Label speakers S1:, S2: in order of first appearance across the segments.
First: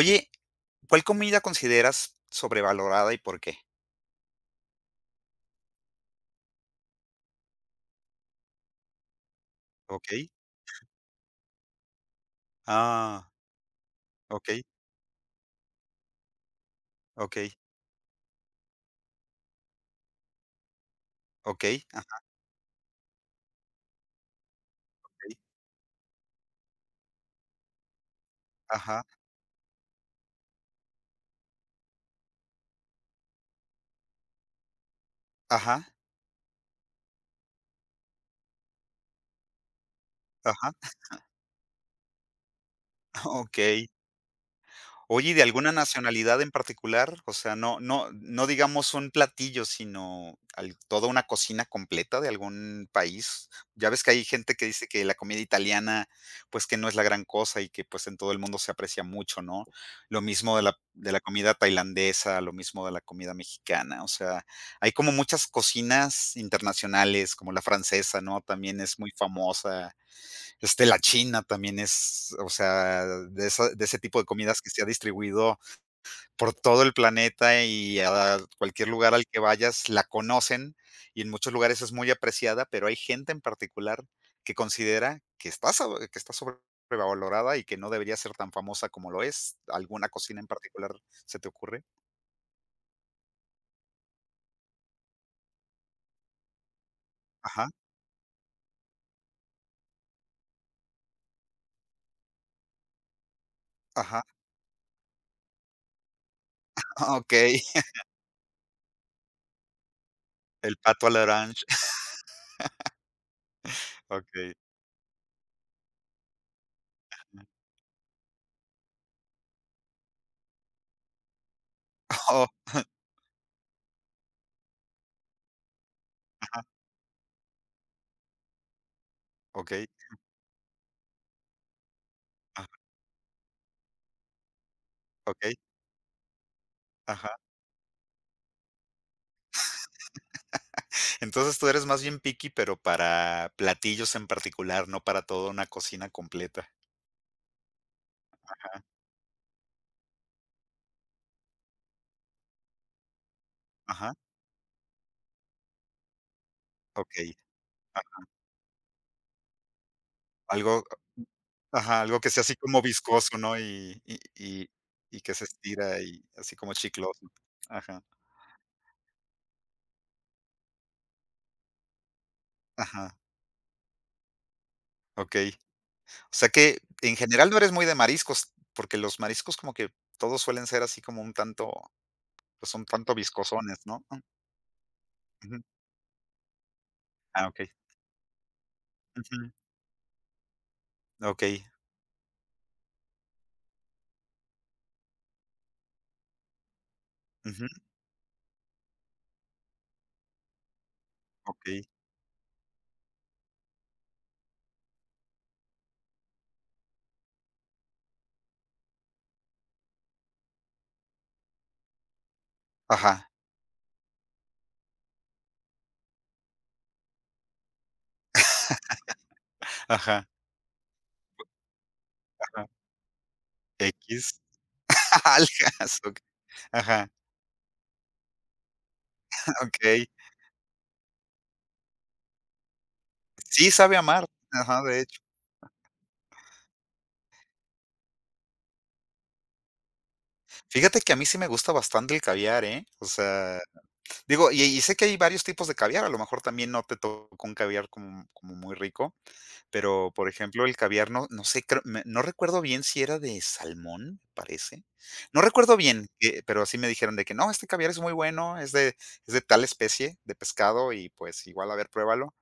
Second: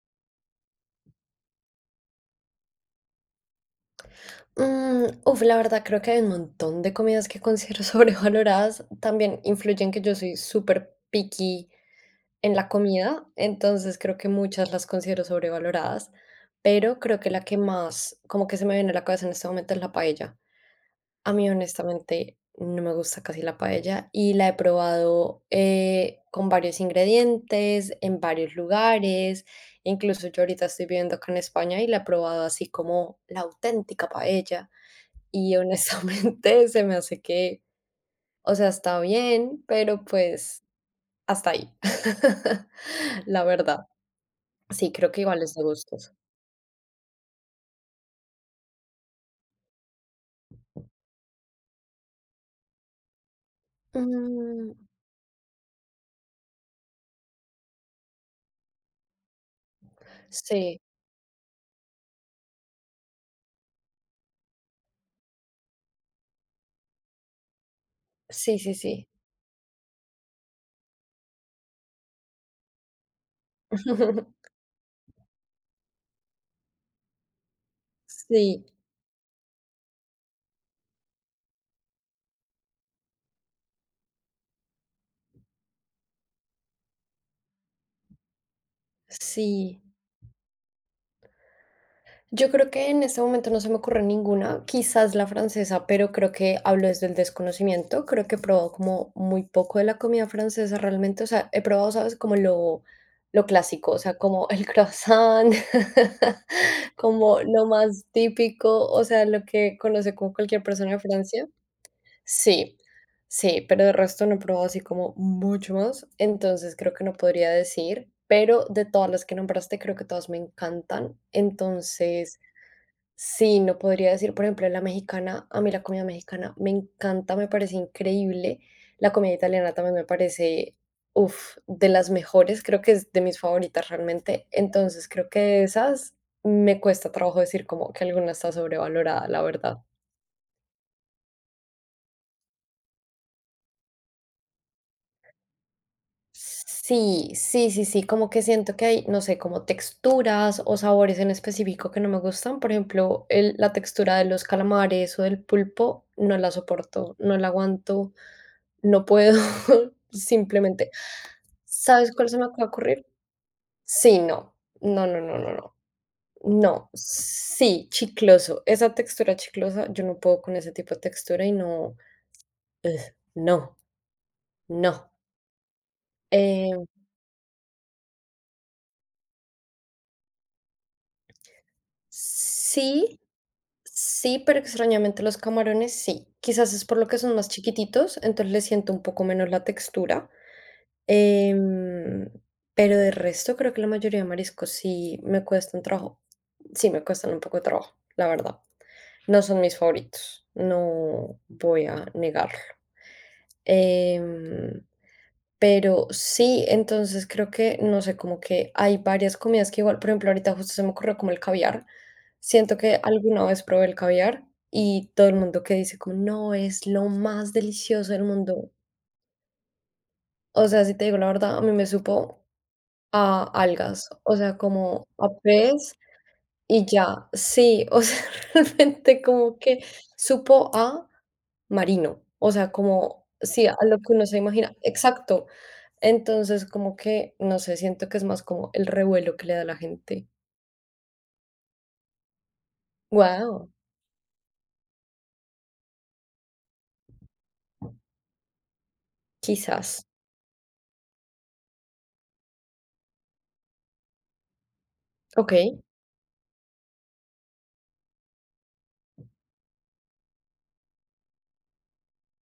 S1: Oye, ¿cuál comida consideras sobrevalorada y por qué?
S2: La verdad creo que hay un montón de comidas que considero sobrevaloradas. También influyen que yo
S1: Okey.
S2: soy súper picky en la comida,
S1: Ah,
S2: entonces creo que
S1: okey,
S2: muchas las considero sobrevaloradas, pero creo que la
S1: okey,
S2: que más como que se me viene a la cabeza en este momento es la paella. A mí
S1: okey, ajá,
S2: honestamente no me gusta casi la paella y la he probado con varios ingredientes, en varios
S1: ajá,
S2: lugares. Incluso yo ahorita estoy viviendo acá en España y la he probado así como la auténtica paella y
S1: ajá,
S2: honestamente se me hace que, o sea, está bien, pero pues
S1: ajá,
S2: hasta ahí. La verdad.
S1: okey.
S2: Sí, creo que
S1: Oye, ¿y
S2: igual
S1: de
S2: es de
S1: alguna
S2: gustos.
S1: nacionalidad en particular? O sea, no digamos un platillo, sino al toda una cocina completa de algún país. Ya ves que hay gente que
S2: Mm,
S1: dice que la comida italiana, pues, que no es la gran cosa y que, pues, en todo el mundo se aprecia mucho, ¿no? Lo mismo de la
S2: sí,
S1: de la comida tailandesa, lo mismo de la comida mexicana. O sea, hay como muchas cocinas internacionales, como la francesa, ¿no?
S2: sí, sí,
S1: También es
S2: sí.
S1: muy famosa. Este, la china también es, o sea, de esa de ese tipo de comidas que se ha distribuido por todo el planeta y a
S2: Sí,
S1: cualquier lugar al que vayas la conocen, y en muchos lugares es muy apreciada, pero hay gente en particular que considera que está sobrevalorada y que no debería ser tan famosa como lo es.
S2: sí.
S1: ¿Alguna cocina en particular se te ocurre?
S2: Yo creo que en este momento no se me ocurre ninguna, quizás la francesa, pero creo que hablo desde el
S1: Ajá,
S2: desconocimiento. Creo que he probado como muy poco de la comida francesa realmente. O sea, he probado, ¿sabes? Como lo clásico, o sea,
S1: ajá,
S2: como el croissant,
S1: ah, ok.
S2: como lo más típico, o sea, lo que conoce como cualquier
S1: El
S2: persona de
S1: pato a la
S2: Francia.
S1: orange,
S2: Sí, sí, pero de resto no he
S1: okey.
S2: probado así como mucho más. Entonces creo que no podría decir, pero de todas las que nombraste, creo que todas me encantan. Entonces...
S1: Oh,
S2: Sí, no podría decir, por ejemplo, la mexicana, a mí la comida mexicana
S1: ajá,
S2: me encanta, me parece increíble. La comida italiana
S1: okey,
S2: también me parece, uff, de las mejores,
S1: ajá,
S2: creo que es de mis favoritas realmente. Entonces, creo que
S1: okey,
S2: de esas me cuesta
S1: ajá.
S2: trabajo decir como que alguna está sobrevalorada, la verdad.
S1: Entonces, tú eres más bien picky, pero para platillos en particular, no para toda una cocina completa.
S2: Sí, sí, sí, sí, como que siento
S1: Ajá,
S2: que hay, no sé, como texturas o sabores en específico que no me gustan. Por ejemplo, la
S1: ajá,
S2: textura de los calamares o del pulpo, no la soporto,
S1: okey.
S2: no la
S1: A
S2: aguanto, no puedo,
S1: algo
S2: simplemente.
S1: ajá,
S2: ¿Sabes
S1: algo
S2: cuál
S1: que
S2: se
S1: sea
S2: me
S1: así
S2: acaba de
S1: como
S2: ocurrir?
S1: viscoso, ¿no? Y y
S2: Sí, no,
S1: y
S2: no,
S1: y
S2: no,
S1: que
S2: no,
S1: se
S2: no, no.
S1: estira y así como
S2: No,
S1: chicloso.
S2: sí,
S1: Ajá,
S2: chicloso. Esa textura chiclosa, yo no puedo con ese tipo de textura y no, ugh,
S1: ajá,
S2: no, no.
S1: okey. O sea
S2: Eh,
S1: que, en general, no eres muy de mariscos, porque los mariscos como que todos suelen ser así como un tanto, pues, un tanto
S2: sí.
S1: viscosones, ¿no? Mm,
S2: Sí, pero extrañamente los
S1: ujú.
S2: camarones sí. Quizás es por lo que son
S1: Ah,
S2: más
S1: okey.
S2: chiquititos, entonces les siento un poco menos
S1: Ujú.
S2: la textura.
S1: Okey.
S2: Em, pero de resto creo que la mayoría de mariscos sí me cuestan trabajo. Sí, me cuestan un poco de
S1: Ujú,
S2: trabajo, la verdad. No son mis favoritos, no
S1: okey.
S2: voy a negarlo. Em, pero sí, entonces creo que, no sé, como que hay varias comidas que igual, por ejemplo, ahorita justo se me ocurrió como el caviar. Siento que
S1: Ajá,
S2: alguna vez probé el caviar y todo el mundo que dice como, no, es lo más delicioso del mundo.
S1: ajá,
S2: O sea, si te digo la verdad, a mí me supo
S1: ajá.
S2: a algas,
S1: Equis.
S2: o sea, como a pez
S1: Algas, ok.
S2: y
S1: Ajá,
S2: ya, sí, o sea, realmente como que
S1: okey.
S2: supo a marino, o sea, como sí,
S1: Sí,
S2: a lo
S1: sabe a
S2: que
S1: mar.
S2: uno se imagina
S1: Ajá, de hecho.
S2: exacto. Entonces, como que, no sé, siento que es más como el revuelo que le da a la gente.
S1: Fíjate que a mí sí me gusta bastante el caviar, ¿eh? O sea,
S2: Wow,
S1: digo, y sé que hay varios tipos de caviar, a lo mejor también no te tocó un caviar como muy rico,
S2: quizás.
S1: pero, por ejemplo, el caviar no sé, creo me no recuerdo bien si era de salmón, parece. No recuerdo
S2: Okey.
S1: bien, pero así me dijeron de que: "No, este caviar es muy bueno, es de tal especie de pescado y, pues, igual, a ver, pruébalo".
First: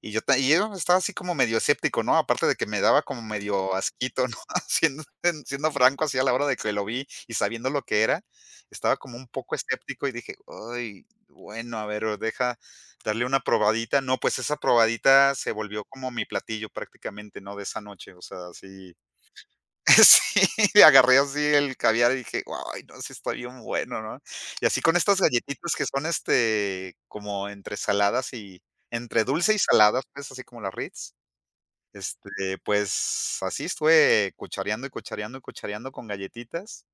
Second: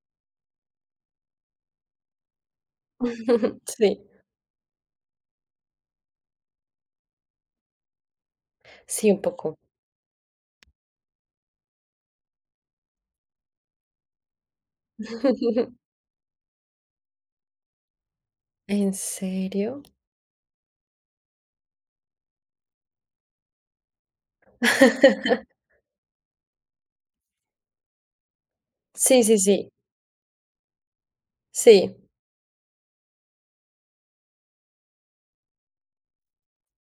S1: Y yo estaba así como medio escéptico, ¿no? Aparte de que me daba como medio
S2: Sí,
S1: asquito, ¿no? Siendo franco, así a la hora de que lo vi y sabiendo lo que era, estaba
S2: sí,
S1: como
S2: un
S1: un poco
S2: poco.
S1: escéptico y dije: "Ay, bueno, a ver, o deja darle una probadita". No, pues esa probadita se volvió como mi platillo prácticamente, ¿no? De esa noche, o sea,
S2: ¿En
S1: así
S2: serio?
S1: Sí, agarré así el caviar y dije: "Ay, no, sí está bien bueno", ¿no? Y así con estas galletitas que son, este, como entre saladas y
S2: Sí,
S1: entre
S2: sí,
S1: dulce y
S2: sí,
S1: saladas, pues, así como las Ritz.
S2: sí,
S1: Este, pues, así estuve cuchareando y cuchareando y cuchareando con galletitas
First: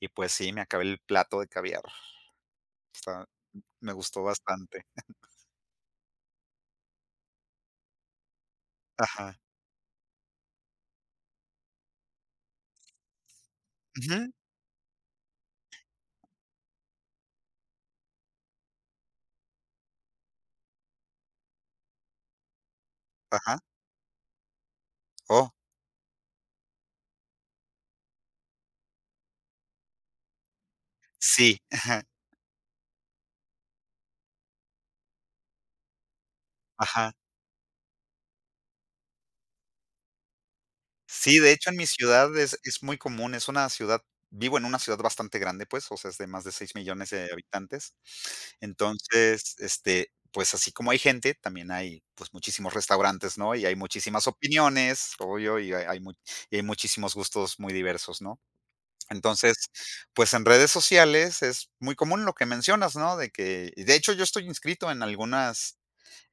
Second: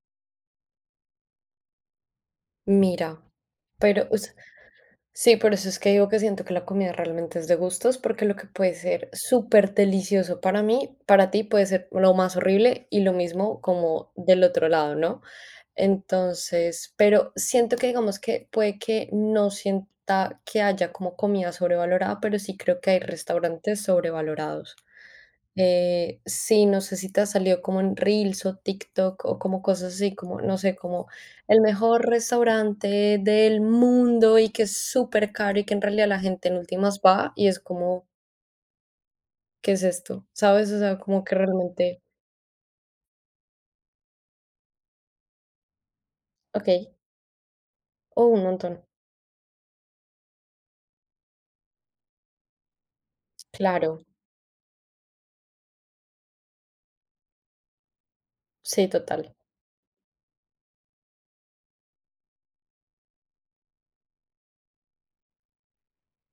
S1: y, pues sí, me acabé el plato de caviar.
S2: mira,
S1: Está Me
S2: pero, o
S1: gustó bastante.
S2: sí, por eso es que digo que siento que la comida realmente es de gustos, porque lo que puede ser
S1: Ajá.
S2: súper delicioso para mí, para ti puede ser lo más horrible y lo mismo como
S1: Ujú.
S2: del otro lado, ¿no? Entonces, pero siento que digamos que puede que no sienta que haya como comida sobrevalorada, pero sí creo que hay
S1: Ajá.
S2: restaurantes sobrevalorados.
S1: Oh,
S2: Sí, no sé si te salió como en Reels o TikTok o como cosas así, como, no sé, como
S1: sí.
S2: el mejor restaurante del mundo y que es súper caro y que en realidad la gente en últimas
S1: Ajá.
S2: va y es como, ¿qué es esto? ¿Sabes? O sea, como que
S1: Sí, de hecho, en mi
S2: realmente,
S1: ciudad es muy común, es una ciudad vivo en una ciudad bastante grande, pues, o sea, es de más de
S2: ok,
S1: 6 millones de habitantes.
S2: oh, un montón.
S1: Entonces, este, pues, así como hay gente, también hay, pues, muchísimos restaurantes, ¿no? Y hay
S2: Claro,
S1: muchísimas opiniones, obvio, y hay hay mu y hay muchísimos gustos muy diversos, ¿no?
S2: sí, total.
S1: Entonces, pues, en redes sociales es muy común lo que mencionas, ¿no? De que y de hecho, yo estoy inscrito en algunas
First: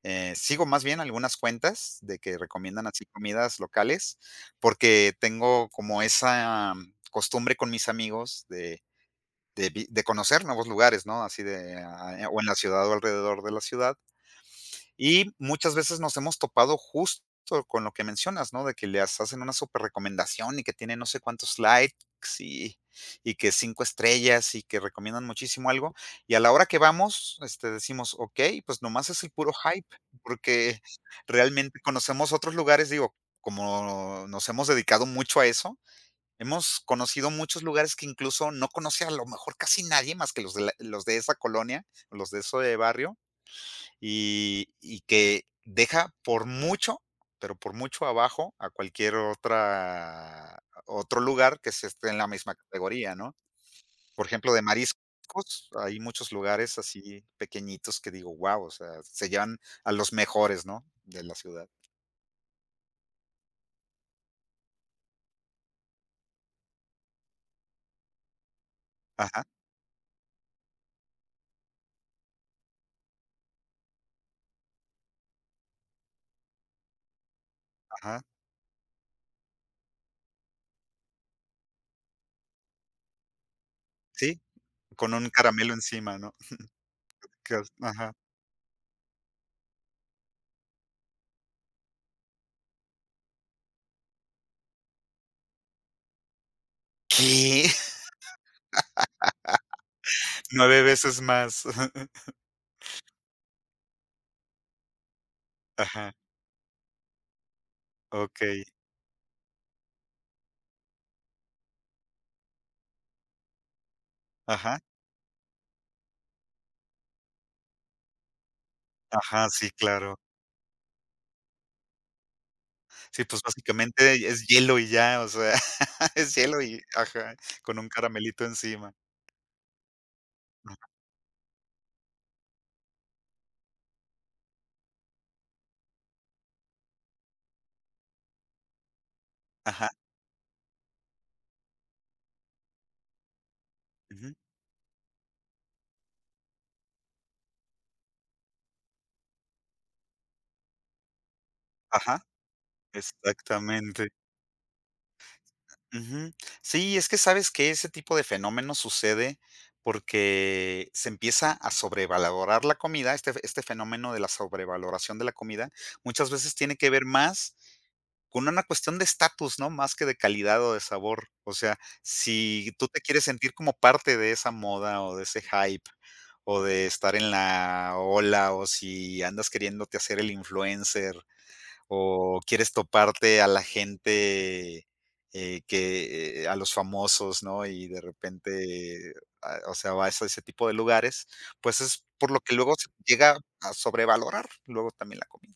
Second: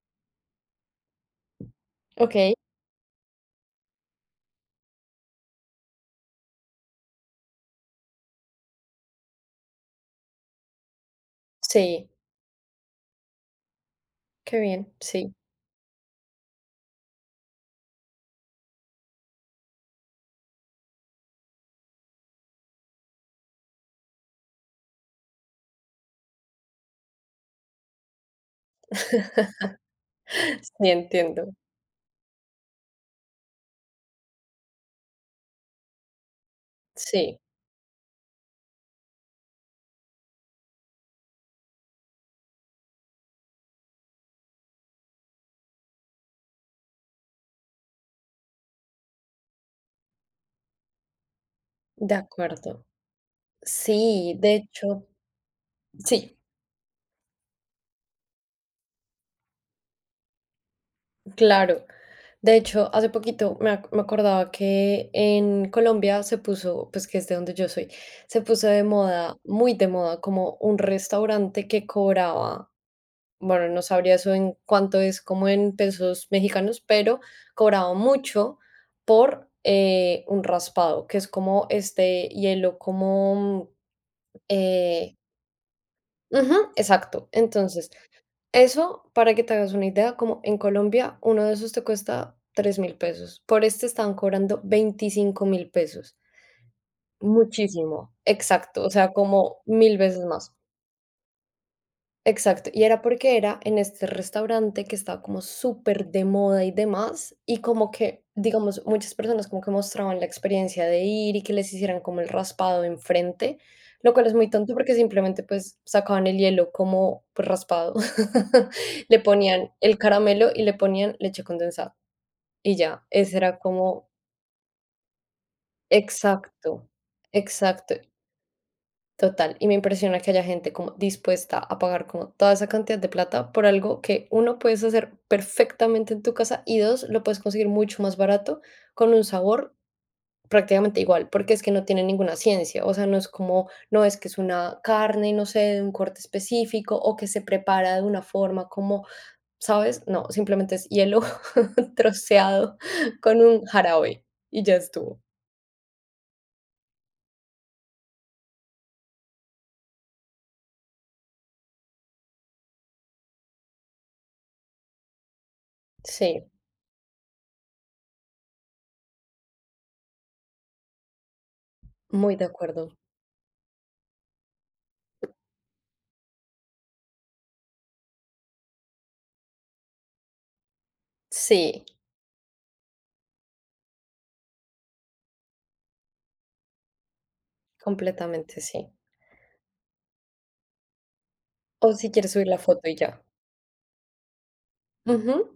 S1: sigo más bien algunas cuentas de
S2: Ok,
S1: que recomiendan así comidas locales, porque tengo como esa costumbre con mis amigos de vi de conocer nuevos lugares, ¿no? Así de,
S2: sí,
S1: ah, o en la ciudad o alrededor de la ciudad.
S2: qué bien,
S1: Y
S2: sí.
S1: muchas veces nos hemos topado justo con lo que mencionas, ¿no? De que les hacen una super recomendación y que tiene no sé cuántos likes y, y que 5 estrellas y que recomiendan muchísimo algo. Y a la hora que vamos, este, decimos, ok, pues nomás es el puro hype, porque
S2: Sí, entiendo.
S1: realmente conocemos otros lugares, digo, como nos hemos dedicado mucho a eso, hemos conocido
S2: Sí,
S1: muchos lugares que incluso no conoce a lo mejor casi nadie más que los de esa colonia, los de ese barrio y que deja por mucho, pero por mucho abajo a cualquier otro lugar que se esté
S2: de
S1: en la misma
S2: acuerdo.
S1: categoría, ¿no? Por
S2: Sí,
S1: ejemplo,
S2: de
S1: de mariscos,
S2: hecho,
S1: hay muchos
S2: sí.
S1: lugares así pequeñitos que digo, wow, o sea, se llevan a los mejores, ¿no? De la ciudad.
S2: Claro. De hecho, hace poquito me acordaba que en Colombia se puso, pues que es de donde yo soy, se puso de moda,
S1: Ajá,
S2: muy de moda, como un restaurante que cobraba, bueno, no sabría eso en cuánto es como en pesos mexicanos, pero cobraba
S1: ajá,
S2: mucho por un raspado, que es como este hielo, como...
S1: sí,
S2: eh,
S1: con un caramelo encima, ¿no?
S2: ujú, exacto.
S1: Que as
S2: Entonces...
S1: ajá.
S2: Eso, para que te hagas una idea, como en Colombia, uno de esos te cuesta 3.000 pesos. Por este estaban cobrando 25.000 pesos.
S1: ¿Qué?
S2: Muchísimo, exacto, o sea, como 1000 veces más.
S1: 9 veces más.
S2: Exacto, y era porque era en este restaurante que estaba como súper
S1: Ajá,
S2: de moda y demás, y como que,
S1: okey.
S2: digamos, muchas personas como que mostraban la experiencia de ir y que les hicieran como el raspado enfrente, lo cual es muy tonto
S1: Ajá,
S2: porque simplemente pues sacaban el hielo como pues raspado, le
S1: ajá,
S2: ponían
S1: sí,
S2: el
S1: claro.
S2: caramelo y le ponían leche condensada y ya,
S1: Sí,
S2: ese
S1: pues,
S2: era como,
S1: básicamente es hielo y ya, o sea, es hielo y
S2: exacto,
S1: ajá, con un
S2: exacto.
S1: caramelito encima.
S2: Total, y me impresiona que haya gente como dispuesta a pagar como toda esa cantidad de plata por algo que uno puedes hacer perfectamente en tu casa y dos, lo puedes conseguir mucho más barato con un sabor
S1: Ajá,
S2: prácticamente igual, porque es que no tiene ninguna ciencia, o sea, no es como, no es que
S1: ujú,
S2: es una carne, no sé, de un corte específico o que se prepara de una forma como, ¿sabes? No, simplemente es hielo
S1: ajá,
S2: troceado con un
S1: exactamente.
S2: jarabe y ya estuvo.
S1: Ujú. Sí, es que sabes que ese tipo de fenómeno sucede porque se empieza a sobrevalorar la comida, este fenómeno de la sobrevaloración de la comida muchas
S2: Sí,
S1: veces tiene que ver más con una cuestión de estatus, ¿no? Más que de calidad o de sabor. O sea,
S2: muy de
S1: si tú
S2: acuerdo.
S1: te quieres sentir como parte de esa moda o de ese hype o de estar en la ola o si andas queriéndote hacer el influencer
S2: Sí,
S1: o quieres toparte a la gente, a los famosos, ¿no? Y de
S2: completamente sí.
S1: repente, ah, o sea, vas a ese tipo de lugares, pues
S2: O
S1: es
S2: si
S1: por
S2: quieres
S1: lo
S2: subir
S1: que
S2: la
S1: luego
S2: foto
S1: se
S2: y ya.
S1: llega a sobrevalorar luego también la
S2: Ujú.
S1: comida,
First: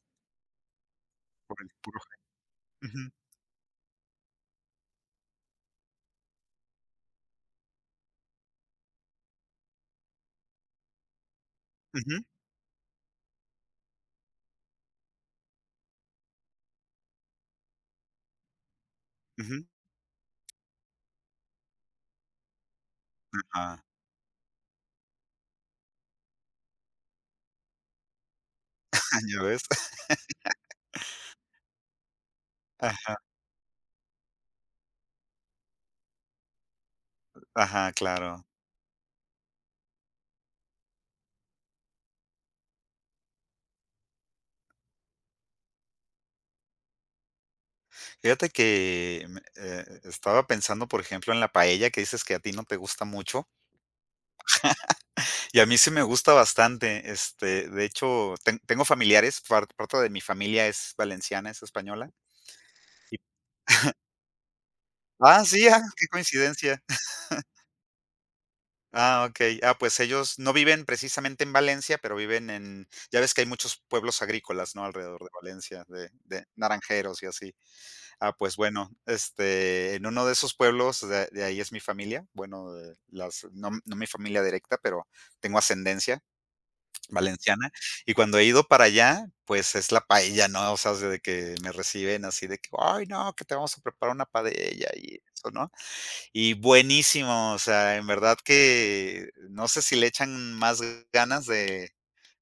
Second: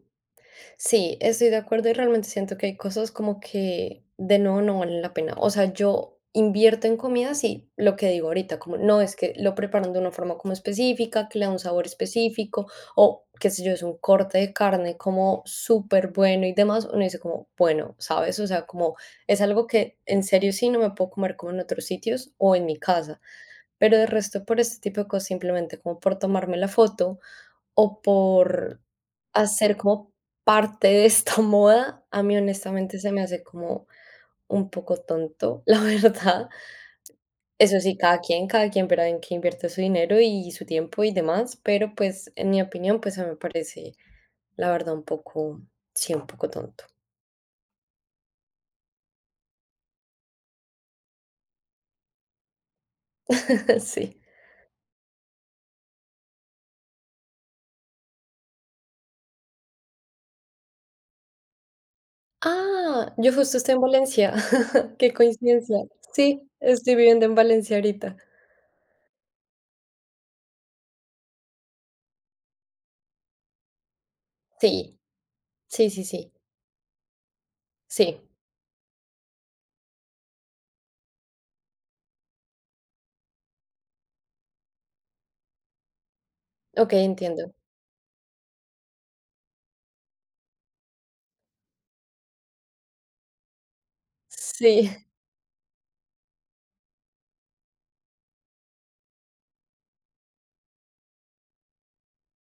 S2: Sí, estoy de
S1: por el
S2: acuerdo y
S1: puro
S2: realmente
S1: hype.
S2: siento que hay cosas
S1: Ujú,
S2: como que de nuevo no valen la pena. O sea, yo invierto en comidas y lo que digo ahorita, como no es que lo preparan de una forma como específica, que le da un sabor
S1: ujú,
S2: específico o qué sé yo, es un corte de carne como súper bueno y demás. Uno dice como, bueno, ¿sabes? O sea, como es
S1: ujú,
S2: algo que en serio sí no me puedo comer como en otros sitios o en mi casa.
S1: ajá,
S2: Pero de resto por este tipo de cosas, simplemente como por tomarme la foto o por
S1: ya ves.
S2: hacer como parte de esta moda, a mí honestamente se
S1: Ajá,
S2: me hace como un poco tonto, la verdad. Eso
S1: ajá,
S2: sí,
S1: claro.
S2: cada quien verá en qué invierte su dinero y su tiempo y demás, pero pues en mi opinión, pues a mí me parece, la verdad, un poco, sí, un poco tonto.
S1: Fíjate que, estaba pensando, por ejemplo, en la paella que dices que a ti no te gusta mucho.
S2: Sí.
S1: Y a mí sí me gusta bastante, este, de hecho, tengo familiares, parte de mi familia es valenciana, es española.
S2: Ah,
S1: Y
S2: yo justo estoy en Valencia. Qué
S1: ah, sí,
S2: coincidencia.
S1: ah, qué
S2: Sí,
S1: coincidencia.
S2: estoy viviendo en Valencia ahorita.
S1: Ah, okey. Ah, pues ellos no viven precisamente en Valencia, pero viven en ya ves que hay muchos pueblos agrícolas, ¿no?
S2: Sí,
S1: Alrededor de Valencia,
S2: sí, sí,
S1: de
S2: sí,
S1: de naranjeros y así.
S2: sí.
S1: Ah, pues bueno, este, en uno de esos pueblos de ahí es mi familia, bueno, de las no no mi familia directa, pero tengo ascendencia.
S2: Okey, entiendo.
S1: Valenciana, y cuando he ido para allá, pues es la paella, ¿no? O sea, de que me reciben así de que: "Ay, no, que te vamos a preparar una
S2: Sí,
S1: paella", y eso, ¿no? Y buenísimo, o sea, en verdad que no sé si le echan más ganas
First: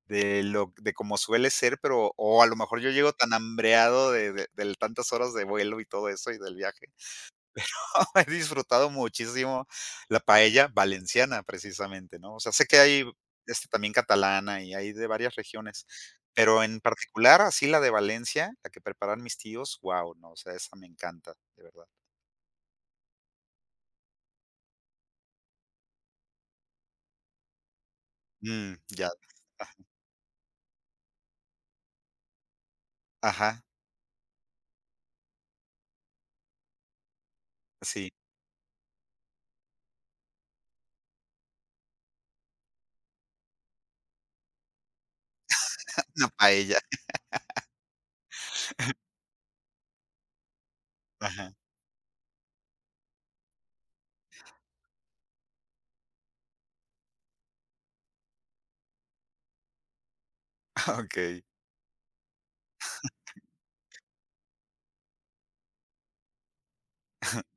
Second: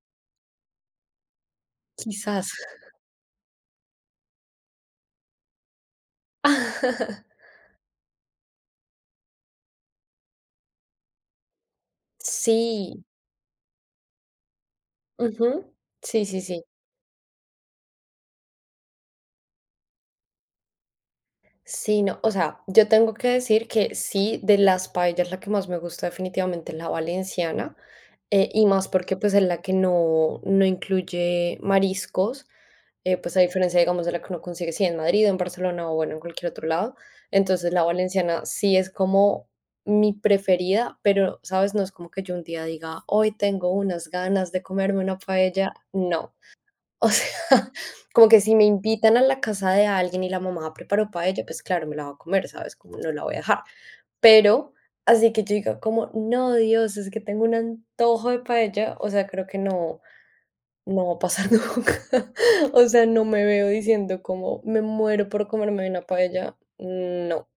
S1: de lo de como suele ser, pero o a
S2: quizás.
S1: lo mejor yo llego tan hambreado de tantas horas de vuelo y todo eso, y del viaje. He disfrutado muchísimo la paella valenciana, precisamente, ¿no? O sea, sé que
S2: Sí,
S1: hay, este, también catalana y hay de varias
S2: ujú.
S1: regiones,
S2: Sí, sí, sí.
S1: pero en particular, así la de Valencia, la que preparan mis tíos, ¡wow! No, o sea, esa me encanta, de verdad.
S2: Sí, no, o sea, yo tengo que decir que sí, de las paellas la que más me gusta definitivamente es la valenciana, y
S1: Mm,
S2: más
S1: ya,
S2: porque pues es la que no, no incluye mariscos, pues a
S1: ajá,
S2: diferencia, digamos, de la que uno consigue, sí, en Madrid, en Barcelona o bueno, en cualquier otro lado. Entonces la
S1: sí,
S2: valenciana sí es como mi preferida, pero, ¿sabes? No es como que yo un día diga, hoy tengo unas ganas de comerme una paella.
S1: una
S2: No.
S1: paella,
S2: O sea, como que si me invitan a la casa de alguien y la mamá preparó paella,
S1: ajá,
S2: pues claro, me la voy a comer, ¿sabes? Como no la voy a dejar. Pero así que yo diga como, no, Dios, es que tengo un antojo de paella, o sea, creo que no, no va a
S1: okey,
S2: pasar nunca. O sea, no me veo diciendo como, me muero por comerme una paella. No,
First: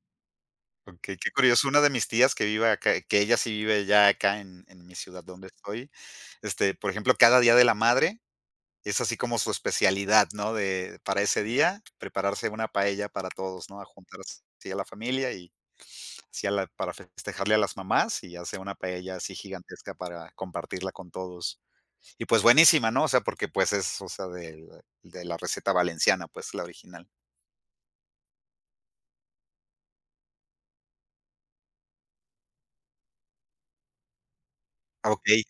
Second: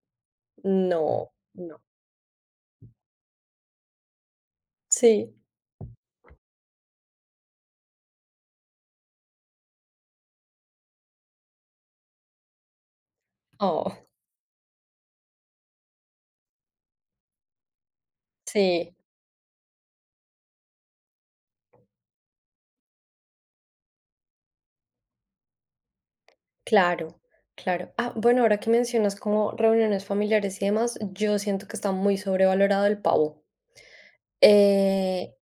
S1: okey, qué
S2: no,
S1: curioso. Una
S2: no.
S1: de mis tías que vive acá, que ella sí vive ya acá en mi ciudad
S2: Sí,
S1: donde estoy, este, por ejemplo, cada Día de la Madre Es así como su especialidad, ¿no? De para ese día, prepararse una paella para todos, ¿no? A
S2: oh,
S1: juntar así a la familia y así a la para festejarle a las mamás y hace una
S2: sí.
S1: paella así gigantesca para compartirla con todos. Y, pues, buenísima, ¿no? O sea, porque, pues, es, o sea, de la receta valenciana, pues, la original.
S2: Claro, claro. Ah, bueno, ahora que mencionas como reuniones familiares y demás, yo siento que está muy sobrevalorado el pavo.
S1: Ah,
S2: Eh,
S1: okey,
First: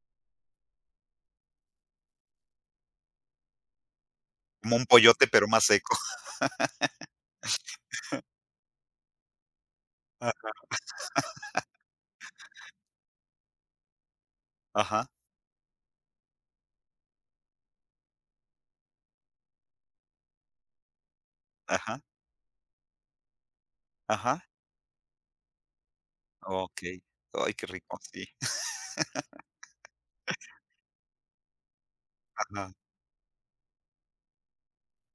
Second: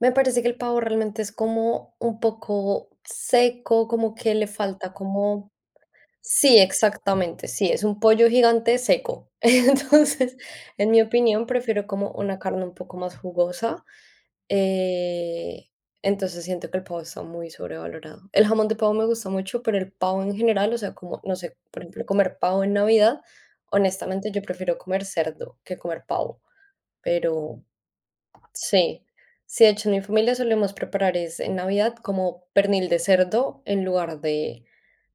S2: me parece que el pavo realmente es como un poco seco, como que le
S1: como un
S2: falta
S1: pollote, pero
S2: como...
S1: más seco.
S2: Sí, exactamente, sí, es un pollo gigante seco. Entonces,
S1: Ah,
S2: en mi opinión, prefiero como una carne un poco más jugosa.
S1: ajá,
S2: Eh, entonces siento que el pavo está muy sobrevalorado. El jamón de pavo me gusta mucho, pero el pavo en general, o sea, como, no sé, por
S1: ajá,
S2: ejemplo, comer pavo en Navidad, honestamente
S1: ajá.
S2: yo prefiero comer cerdo que comer pavo,
S1: Okey. Ay,
S2: pero
S1: qué rico, sí.
S2: sí. Sí, de hecho, en mi familia solemos preparar es en Navidad como
S1: Ajá,
S2: pernil de cerdo en lugar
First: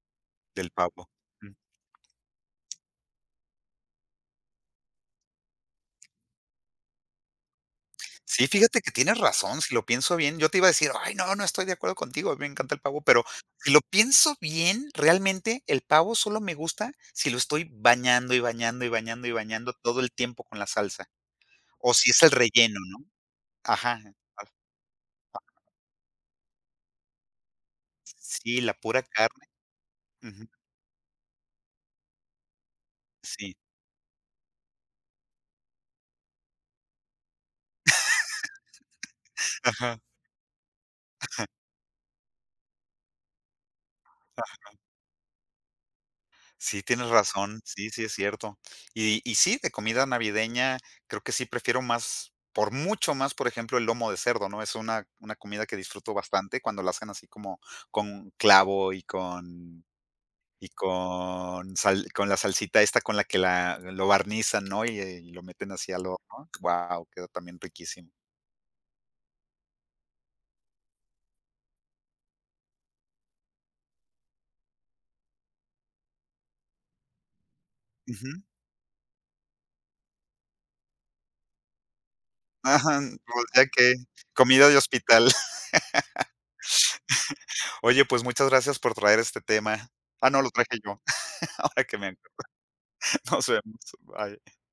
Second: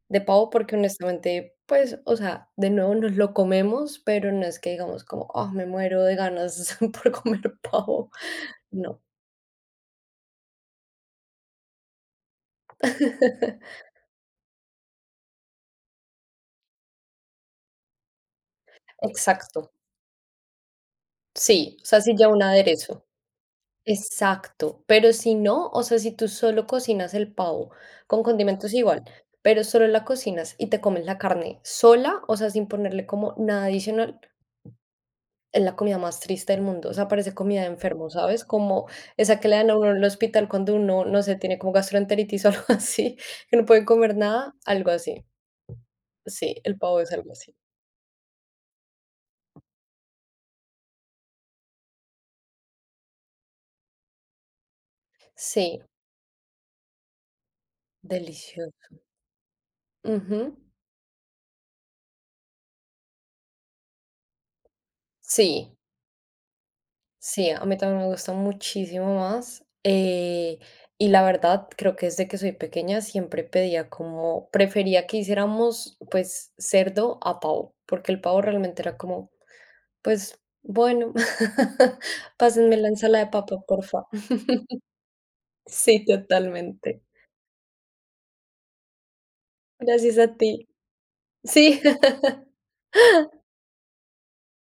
S2: de pavo,
S1: del
S2: porque
S1: pavo.
S2: honestamente, pues, o sea, de nuevo nos lo comemos, pero no es que digamos como, oh, me muero de ganas por comer pavo.
S1: Sí, fíjate que
S2: No.
S1: tienes razón, si lo pienso bien, yo te iba a decir: "Ay, no, no estoy de acuerdo contigo, a mí me encanta el pavo", pero si lo pienso bien, realmente el pavo solo me gusta si lo estoy bañando, y bañando, y bañando, y
S2: Exacto.
S1: bañando todo el tiempo con la salsa,
S2: Sí, o
S1: o
S2: sea,
S1: si
S2: sí
S1: es
S2: ya
S1: el
S2: un
S1: relleno,
S2: aderezo.
S1: ¿no? Ajá. a-
S2: Exacto, pero si
S1: a-
S2: no, o sea, si tú solo cocinas el pavo con
S1: Sí,
S2: condimentos
S1: la pura
S2: igual,
S1: carne.
S2: pero solo la
S1: Ujú.
S2: cocinas y te comes la carne sola, o sea, sin ponerle como
S1: Sí.
S2: nada adicional, es la comida más triste del mundo. O sea, parece comida de enfermo, ¿sabes? Como esa que le dan a uno en
S1: Ajá.
S2: el hospital cuando uno, no sé, tiene como gastroenteritis o algo así, que no puede comer nada, algo así. Sí, el
S1: Sí,
S2: pavo
S1: tienes
S2: es algo así.
S1: razón. Sí, sí, es cierto. Y sí, de comida navideña, creo que sí prefiero más, por mucho más, por ejemplo, el lomo de cerdo, ¿no? Es una comida que
S2: Sí,
S1: disfruto bastante cuando la hacen así como con clavo
S2: delicioso.
S1: y con
S2: Ujú,
S1: y con sal con la salsita esta con la que la lo barnizan, ¿no? Y lo meten
S2: sí.
S1: así al horno. Wow, queda
S2: Sí,
S1: también
S2: a mí también me
S1: riquísimo.
S2: gusta muchísimo más. Y la verdad, creo que desde que soy pequeña siempre pedía como, prefería que hiciéramos pues cerdo a pavo, porque el
S1: Ujú.
S2: pavo realmente era como, pues bueno, pásenme la
S1: Ajá,
S2: ensalada de
S1: o
S2: papa,
S1: sea que
S2: porfa.
S1: comida de hospital.
S2: Sí, totalmente.
S1: Oye, pues muchas gracias por traer este tema.
S2: Gracias
S1: Ah,
S2: a
S1: no, lo
S2: ti.
S1: traje yo,
S2: Sí.
S1: ahora que me Nos vemos. Bye.